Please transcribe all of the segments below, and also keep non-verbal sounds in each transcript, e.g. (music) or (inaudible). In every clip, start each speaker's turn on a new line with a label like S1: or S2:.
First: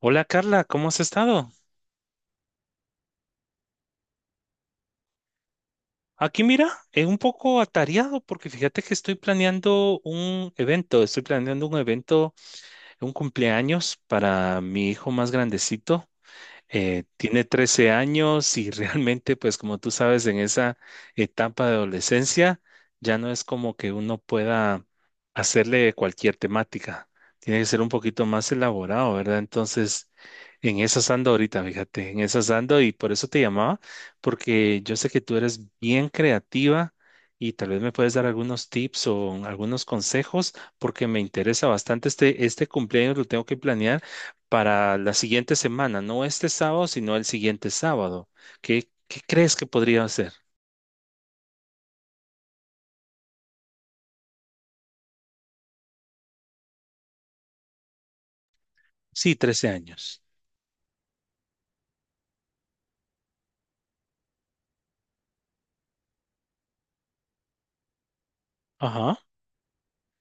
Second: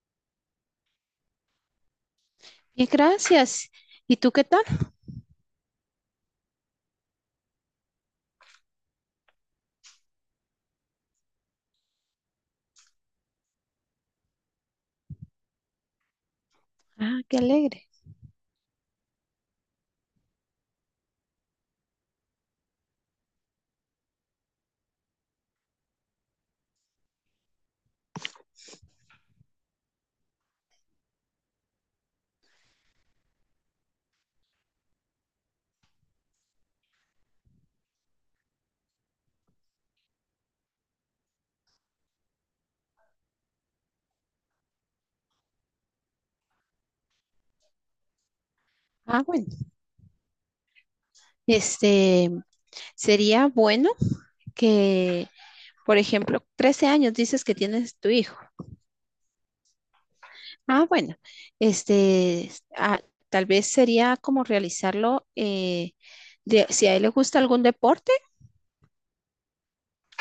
S1: Hola Carla, ¿cómo has estado?
S2: Bien, gracias. ¿Y tú qué tal?
S1: Aquí mira, es un poco atareado porque fíjate que estoy planeando un evento, un cumpleaños para mi hijo más grandecito.
S2: Ah, qué
S1: Tiene
S2: alegre.
S1: 13 años y (laughs) realmente, pues como tú sabes, en esa etapa de adolescencia ya no es como que uno pueda hacerle cualquier temática. Tiene que ser un poquito más elaborado, ¿verdad? Entonces, en esas ando ahorita, fíjate, en esas ando y por eso te llamaba, porque yo sé que tú eres bien creativa y tal vez me puedes dar algunos tips o algunos consejos, porque me interesa bastante este cumpleaños, lo tengo que planear para la siguiente semana, no este sábado, sino el siguiente sábado. ¿Qué
S2: Ah, bueno.
S1: crees que podría hacer?
S2: Este, Sería bueno que, por ejemplo, 13 años dices que tienes tu hijo.
S1: Sí, 13 años.
S2: Ah, bueno. Este, ah, Tal vez sería como realizarlo, si a él le gusta algún deporte.
S1: Ajá,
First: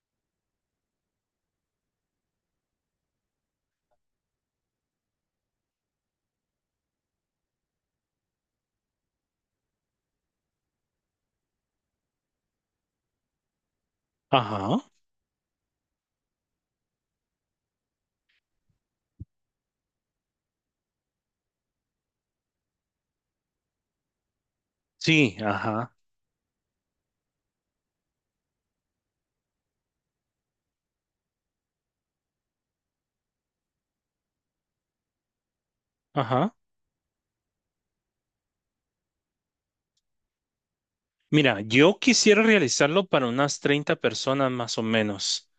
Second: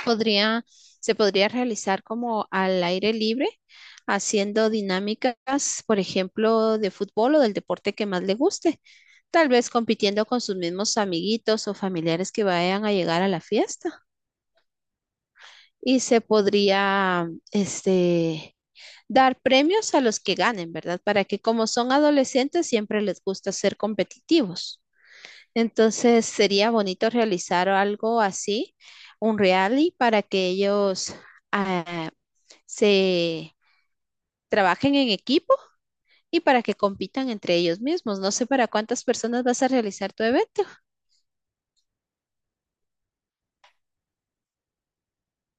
S2: podría, Se podría realizar como al aire libre, haciendo dinámicas, por ejemplo, de fútbol o del deporte que más le guste, tal vez compitiendo con sus mismos amiguitos o familiares que vayan a llegar a la fiesta.
S1: ajá,
S2: Y se podría, dar premios a los que ganen, ¿verdad? Para que como son adolescentes, siempre les gusta ser competitivos.
S1: sí, ajá,
S2: Entonces, sería bonito realizar algo así, un rally, para que ellos... ah, se trabajen en equipo y
S1: ajá.
S2: para que compitan entre ellos mismos. No sé para cuántas personas vas a realizar tu evento.
S1: Mira, yo quisiera realizarlo para unas 30 personas más o menos.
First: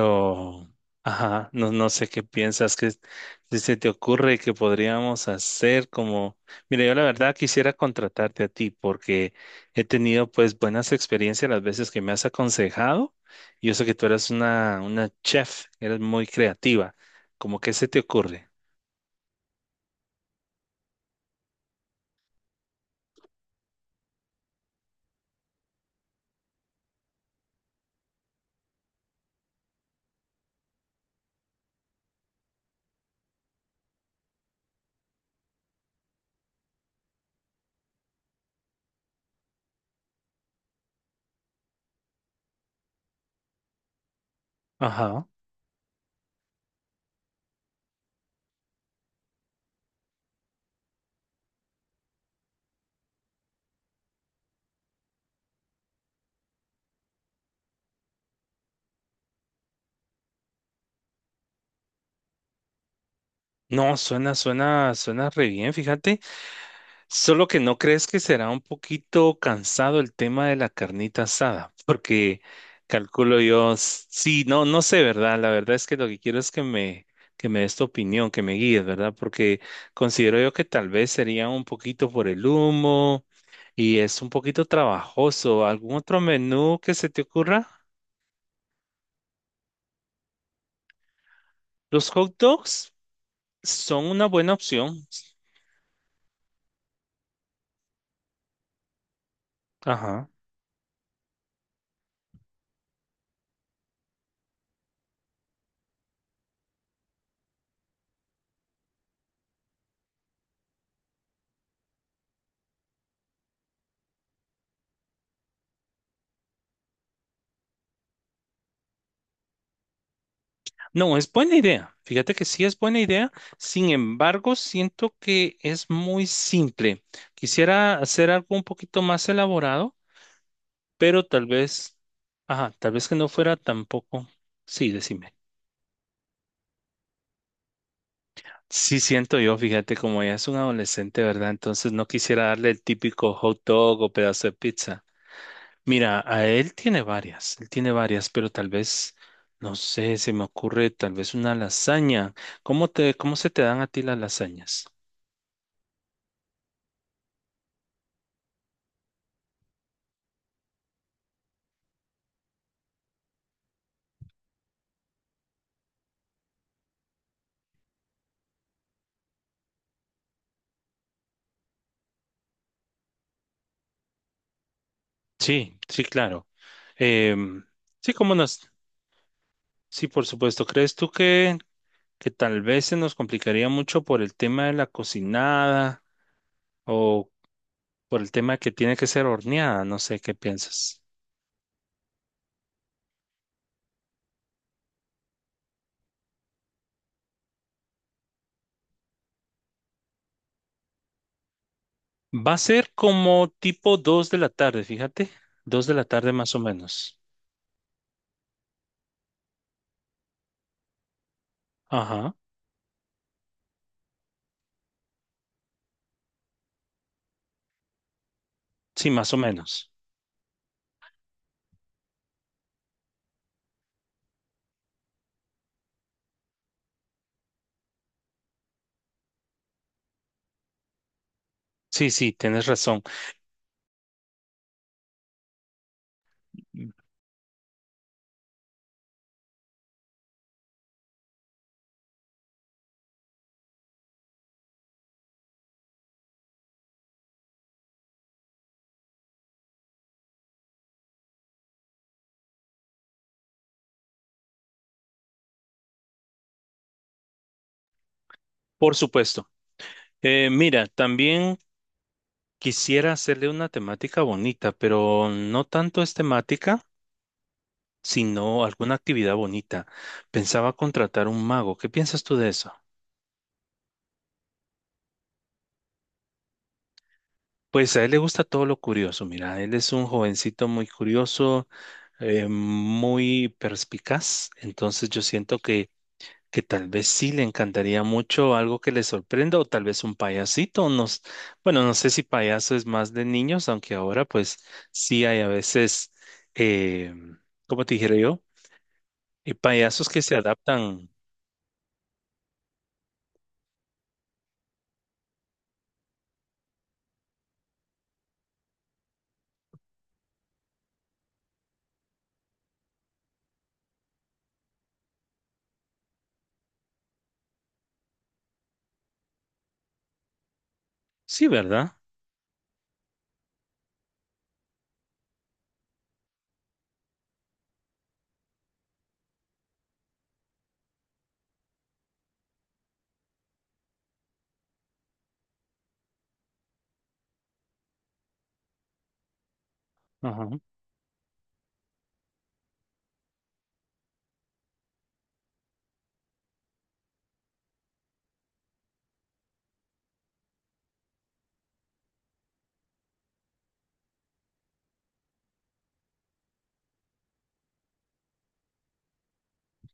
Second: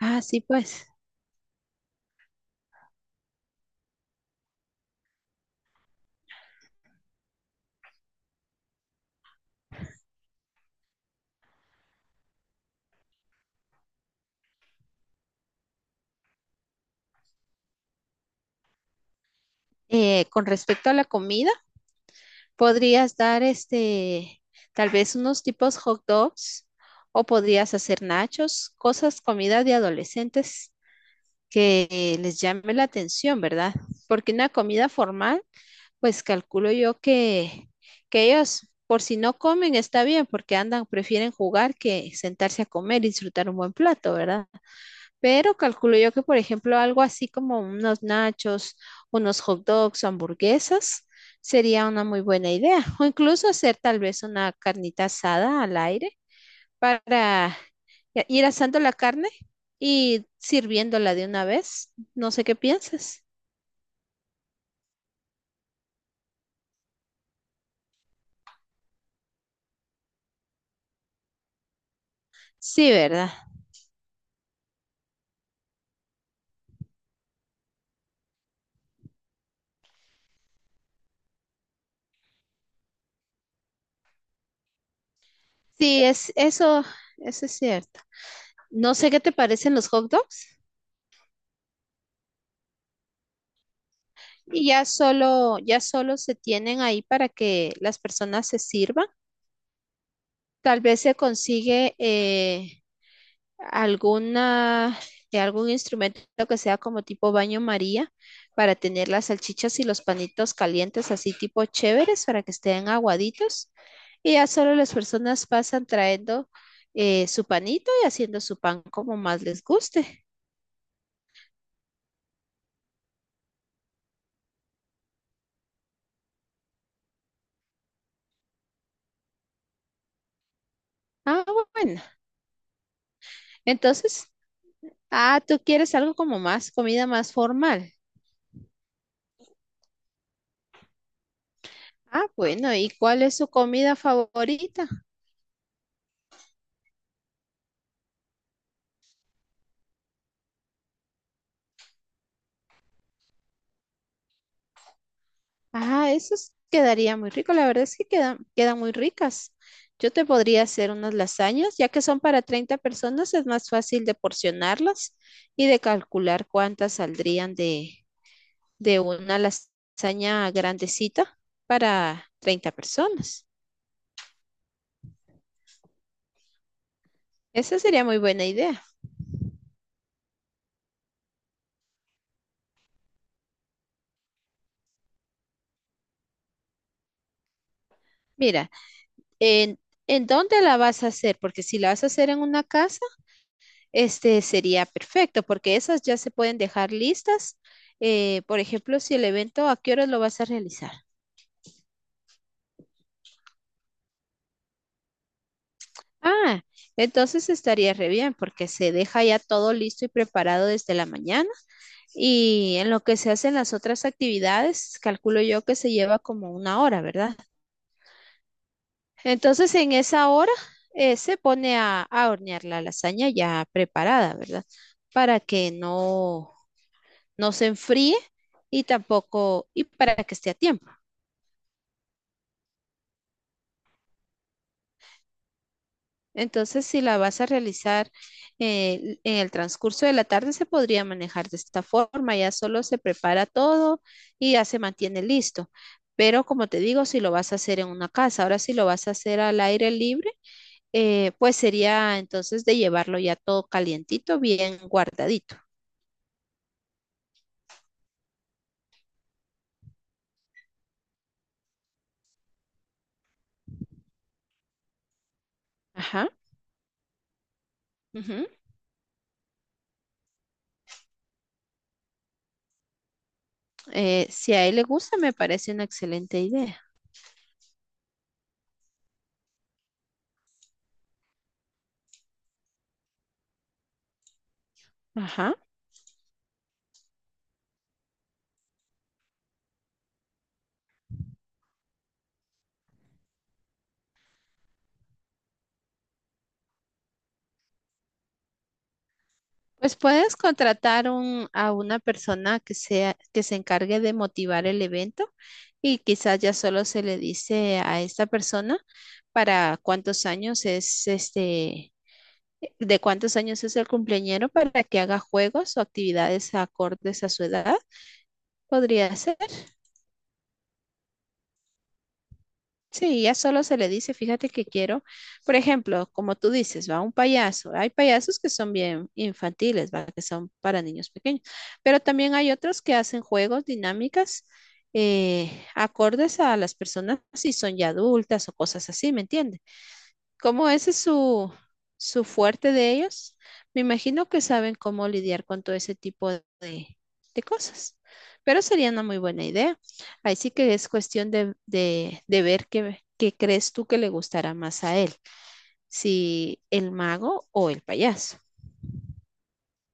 S2: Ah, sí, pues.
S1: ajá, no sé qué piensas que si se te ocurre que podríamos hacer como, mira, yo la verdad quisiera contratarte a ti porque he tenido pues buenas experiencias las veces que me has aconsejado. Yo sé que tú eres una chef, eres muy creativa. ¿Cómo que se te ocurre?
S2: Con respecto a la comida, podrías dar tal vez unos tipos hot dogs o podrías hacer nachos, cosas, comida de adolescentes que les llame la atención, ¿verdad? Porque una comida formal. Pues calculo yo que ellos, por si no comen, está bien, porque andan, prefieren jugar que sentarse a comer y disfrutar un buen plato, ¿verdad?
S1: Ajá.
S2: Pero calculo yo que, por ejemplo, algo así como unos nachos, unos hot dogs, o hamburguesas, sería una muy buena idea. O incluso hacer tal vez una carnita asada al aire para ya ir asando la carne y sirviéndola de una vez. No sé qué piensas.
S1: No, suena, suena, suena re bien, fíjate. Solo que no crees que será un poquito cansado el tema de la carnita asada, porque
S2: Sí, ¿verdad?
S1: calculo yo, s- sí, no sé, ¿verdad? La verdad es que lo que quiero es que que me des tu opinión, que me guíes, ¿verdad? Porque considero yo que tal vez sería un poquito por el humo y es un poquito trabajoso. ¿Algún
S2: Sí,
S1: otro menú que se te
S2: eso es
S1: ocurra?
S2: cierto. No sé qué te parecen los hot dogs
S1: Los hot dogs son una buena
S2: y
S1: opción.
S2: ya solo se tienen ahí para que las personas se sirvan.
S1: Ajá.
S2: Tal vez se consigue alguna, algún instrumento que sea como tipo baño María para tener las salchichas y los panitos calientes así tipo chéveres para que estén aguaditos. Y ya solo las personas pasan trayendo su panito y haciendo su pan como más les guste.
S1: No, es buena idea. Fíjate que sí es buena idea. Sin embargo, siento que es muy simple. Quisiera hacer algo un poquito más elaborado, pero
S2: Ah,
S1: tal vez,
S2: bueno.
S1: ajá, tal vez que no fuera tampoco.
S2: Entonces,
S1: Sí, decime.
S2: Tú quieres algo como más, comida más formal.
S1: Sí, siento yo, fíjate, como ella es un adolescente, ¿verdad? Entonces no
S2: Ah,
S1: quisiera darle
S2: bueno,
S1: el
S2: ¿y cuál
S1: típico
S2: es su
S1: hot
S2: comida
S1: dog o pedazo de
S2: favorita?
S1: pizza. Mira, a él tiene varias, pero tal vez, no sé, se me ocurre tal vez una lasaña. ¿ Cómo se te dan a ti las lasañas?
S2: Ah, quedaría muy rico. La verdad es que quedan muy ricas. Yo te podría hacer unas lasañas, ya que son para 30 personas, es más fácil de porcionarlas y de calcular cuántas saldrían de una lasaña grandecita para 30 personas.
S1: Sí, sí, claro. Em,
S2: Esa sería
S1: sí,
S2: muy buena idea.
S1: sí, por supuesto. ¿Crees tú que tal vez se nos complicaría mucho por el tema de la cocinada o por el tema
S2: Mira,
S1: que tiene que ser
S2: en,
S1: horneada? No sé,
S2: ¿en
S1: ¿qué
S2: dónde la
S1: piensas?
S2: vas a hacer? Porque si la vas a hacer en una casa, este sería perfecto porque esas ya se pueden dejar listas. Por ejemplo, si el evento, ¿a qué horas lo vas a realizar?
S1: Va a ser como tipo 2 de la tarde, fíjate. 2 de la tarde más o
S2: Ah,
S1: menos.
S2: entonces estaría re bien porque se deja ya todo listo y preparado desde la mañana
S1: Ajá,
S2: y en lo que se hacen las otras actividades, calculo yo que se lleva como una hora, ¿verdad?
S1: sí, más o
S2: Entonces
S1: menos.
S2: en esa hora se pone a hornear la lasaña ya preparada, ¿verdad? Para que no, no se enfríe y tampoco, y para que esté a tiempo.
S1: Sí, sí, tienes razón.
S2: Entonces, si la vas a realizar en el transcurso de la tarde, se podría manejar de esta forma. Ya solo se prepara todo y ya se mantiene listo. Pero como te digo, si lo vas a hacer en una casa, ahora si lo vas a hacer al aire libre, pues sería entonces de llevarlo ya todo calientito, bien guardadito.
S1: Por supuesto. Mira, también quisiera hacerle una temática bonita, pero no tanto es
S2: Ajá.
S1: temática
S2: Ujú.
S1: sino alguna actividad bonita. Pensaba contratar un mago. ¿Qué piensas tú de eso?
S2: Si a él le gusta, me parece una excelente idea.
S1: Pues a él le gusta todo lo curioso. Mira, él es un jovencito muy curioso, muy perspicaz. Entonces yo
S2: Ajá.
S1: siento que tal vez sí le encantaría mucho algo que le sorprenda o tal vez un payasito. No, bueno, no sé si payaso es más de niños, aunque ahora pues sí hay a veces, eh, ¿cómo te dijera yo?
S2: Pues
S1: Payasos que se
S2: puedes
S1: adaptan.
S2: contratar a una persona que sea, que se encargue de motivar el evento y quizás ya solo se le dice a esta persona para cuántos años es este, de cuántos años es el cumpleañero para que haga juegos o actividades acordes a su edad. Podría ser.
S1: Sí, ¿verdad?
S2: Sí, ya solo se le dice, fíjate que quiero, por ejemplo, como tú dices, va un payaso. Hay payasos que son bien infantiles, va, que son para niños pequeños, pero también hay otros que hacen juegos, dinámicas, acordes a las personas si son ya adultas o cosas así, ¿me entiendes?
S1: Ajá.
S2: Como ese es su, su fuerte de ellos, me imagino que saben cómo lidiar con todo ese tipo de cosas. Pero sería una muy buena idea. Ahí sí que es cuestión de ver qué crees tú que le gustará más a él, si el mago o el payaso.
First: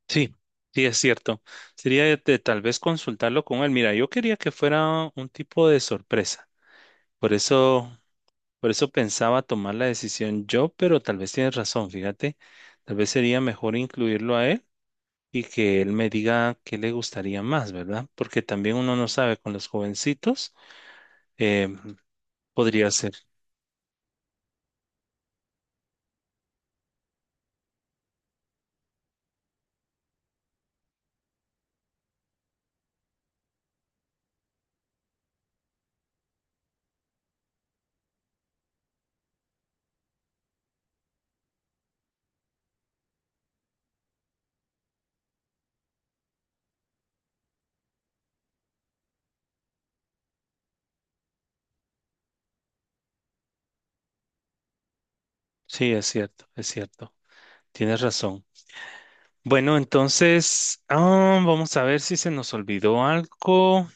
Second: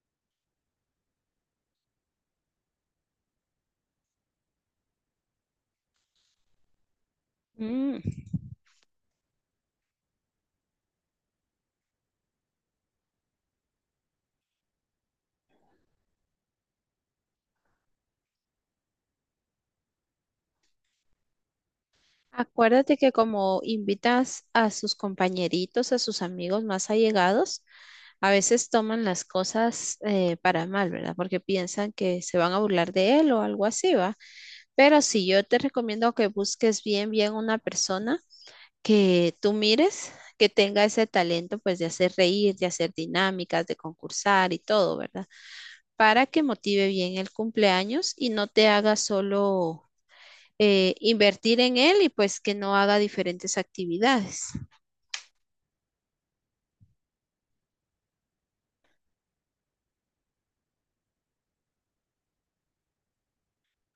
S1: Sí, sí, es cierto. Sería de tal vez consultarlo con él. Mira, yo quería que fuera un tipo de sorpresa. Por eso,
S2: Mm.
S1: por eso pensaba tomar la decisión yo, pero tal vez tienes razón, fíjate. Tal vez sería mejor incluirlo a él y que él me diga qué le gustaría más, ¿verdad? Porque también uno no sabe con los jovencitos. eh, Podría
S2: Acuérdate
S1: ser.
S2: que como invitas a sus compañeritos, a sus amigos más allegados, a veces toman las cosas para mal, ¿verdad? Porque piensan que se van a burlar de él o algo así, ¿va? Pero sí, yo te recomiendo que busques bien, bien una persona que tú mires, que tenga ese talento, pues, de hacer reír, de hacer dinámicas, de concursar y todo, ¿verdad? Para que motive bien el cumpleaños y no te haga solo invertir en él y pues que no haga diferentes actividades.
S1: Sí, es cierto, es cierto. Tienes razón. Bueno, entonces, ah, vamos a ver si se nos olvidó algo.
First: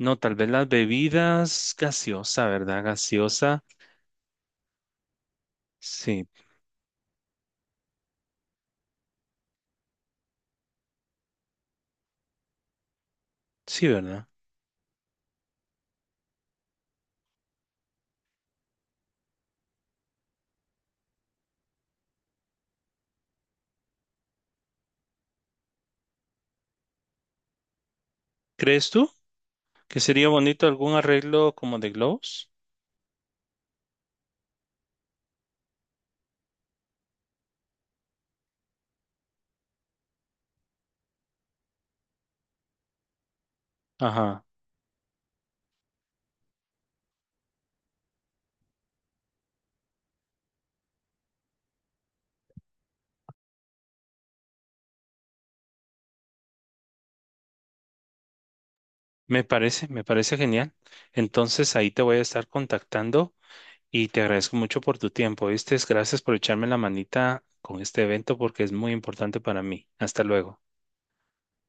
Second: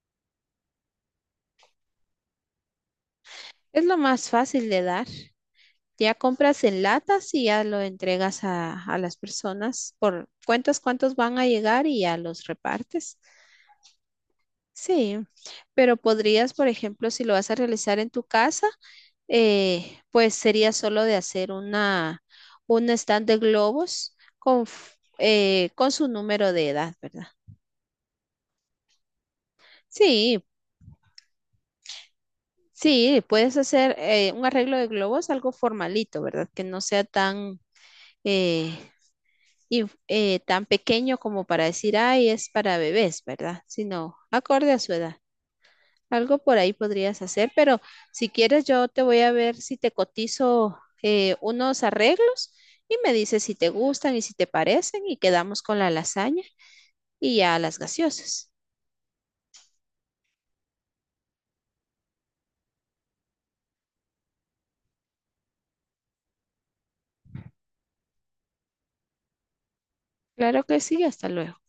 S1: No, tal vez las bebidas gaseosa, ¿verdad? Gaseosa.
S2: Es lo más fácil de dar. Ya
S1: Sí,
S2: compras en latas y ya lo entregas a las personas por cuentas cuántos van a llegar y ya los repartes.
S1: sí, ¿verdad?
S2: Sí, pero podrías, por ejemplo, si lo vas a realizar en tu casa, pues sería solo de hacer un stand de globos con su número de edad, ¿verdad?
S1: ¿Crees tú que sería
S2: Sí,
S1: bonito algún arreglo como de globos?
S2: sí, puedes hacer un arreglo de globos, algo formalito, ¿verdad? Que no sea eh, tan pequeño como para decir, ay, es para bebés, ¿verdad? Sino
S1: Ajá,
S2: acorde a su edad. Algo por ahí podrías hacer, pero si quieres yo te voy a ver si te cotizo unos arreglos y me dices si te gustan y si te parecen y quedamos con la lasaña y ya las gaseosas.
S1: me parece genial. Entonces ahí te voy a estar contactando y te agradezco mucho por tu tiempo, ¿viste? Gracias por echarme la manita con este evento porque es muy importante para mí. Hasta luego.
S2: Claro que sí, hasta luego.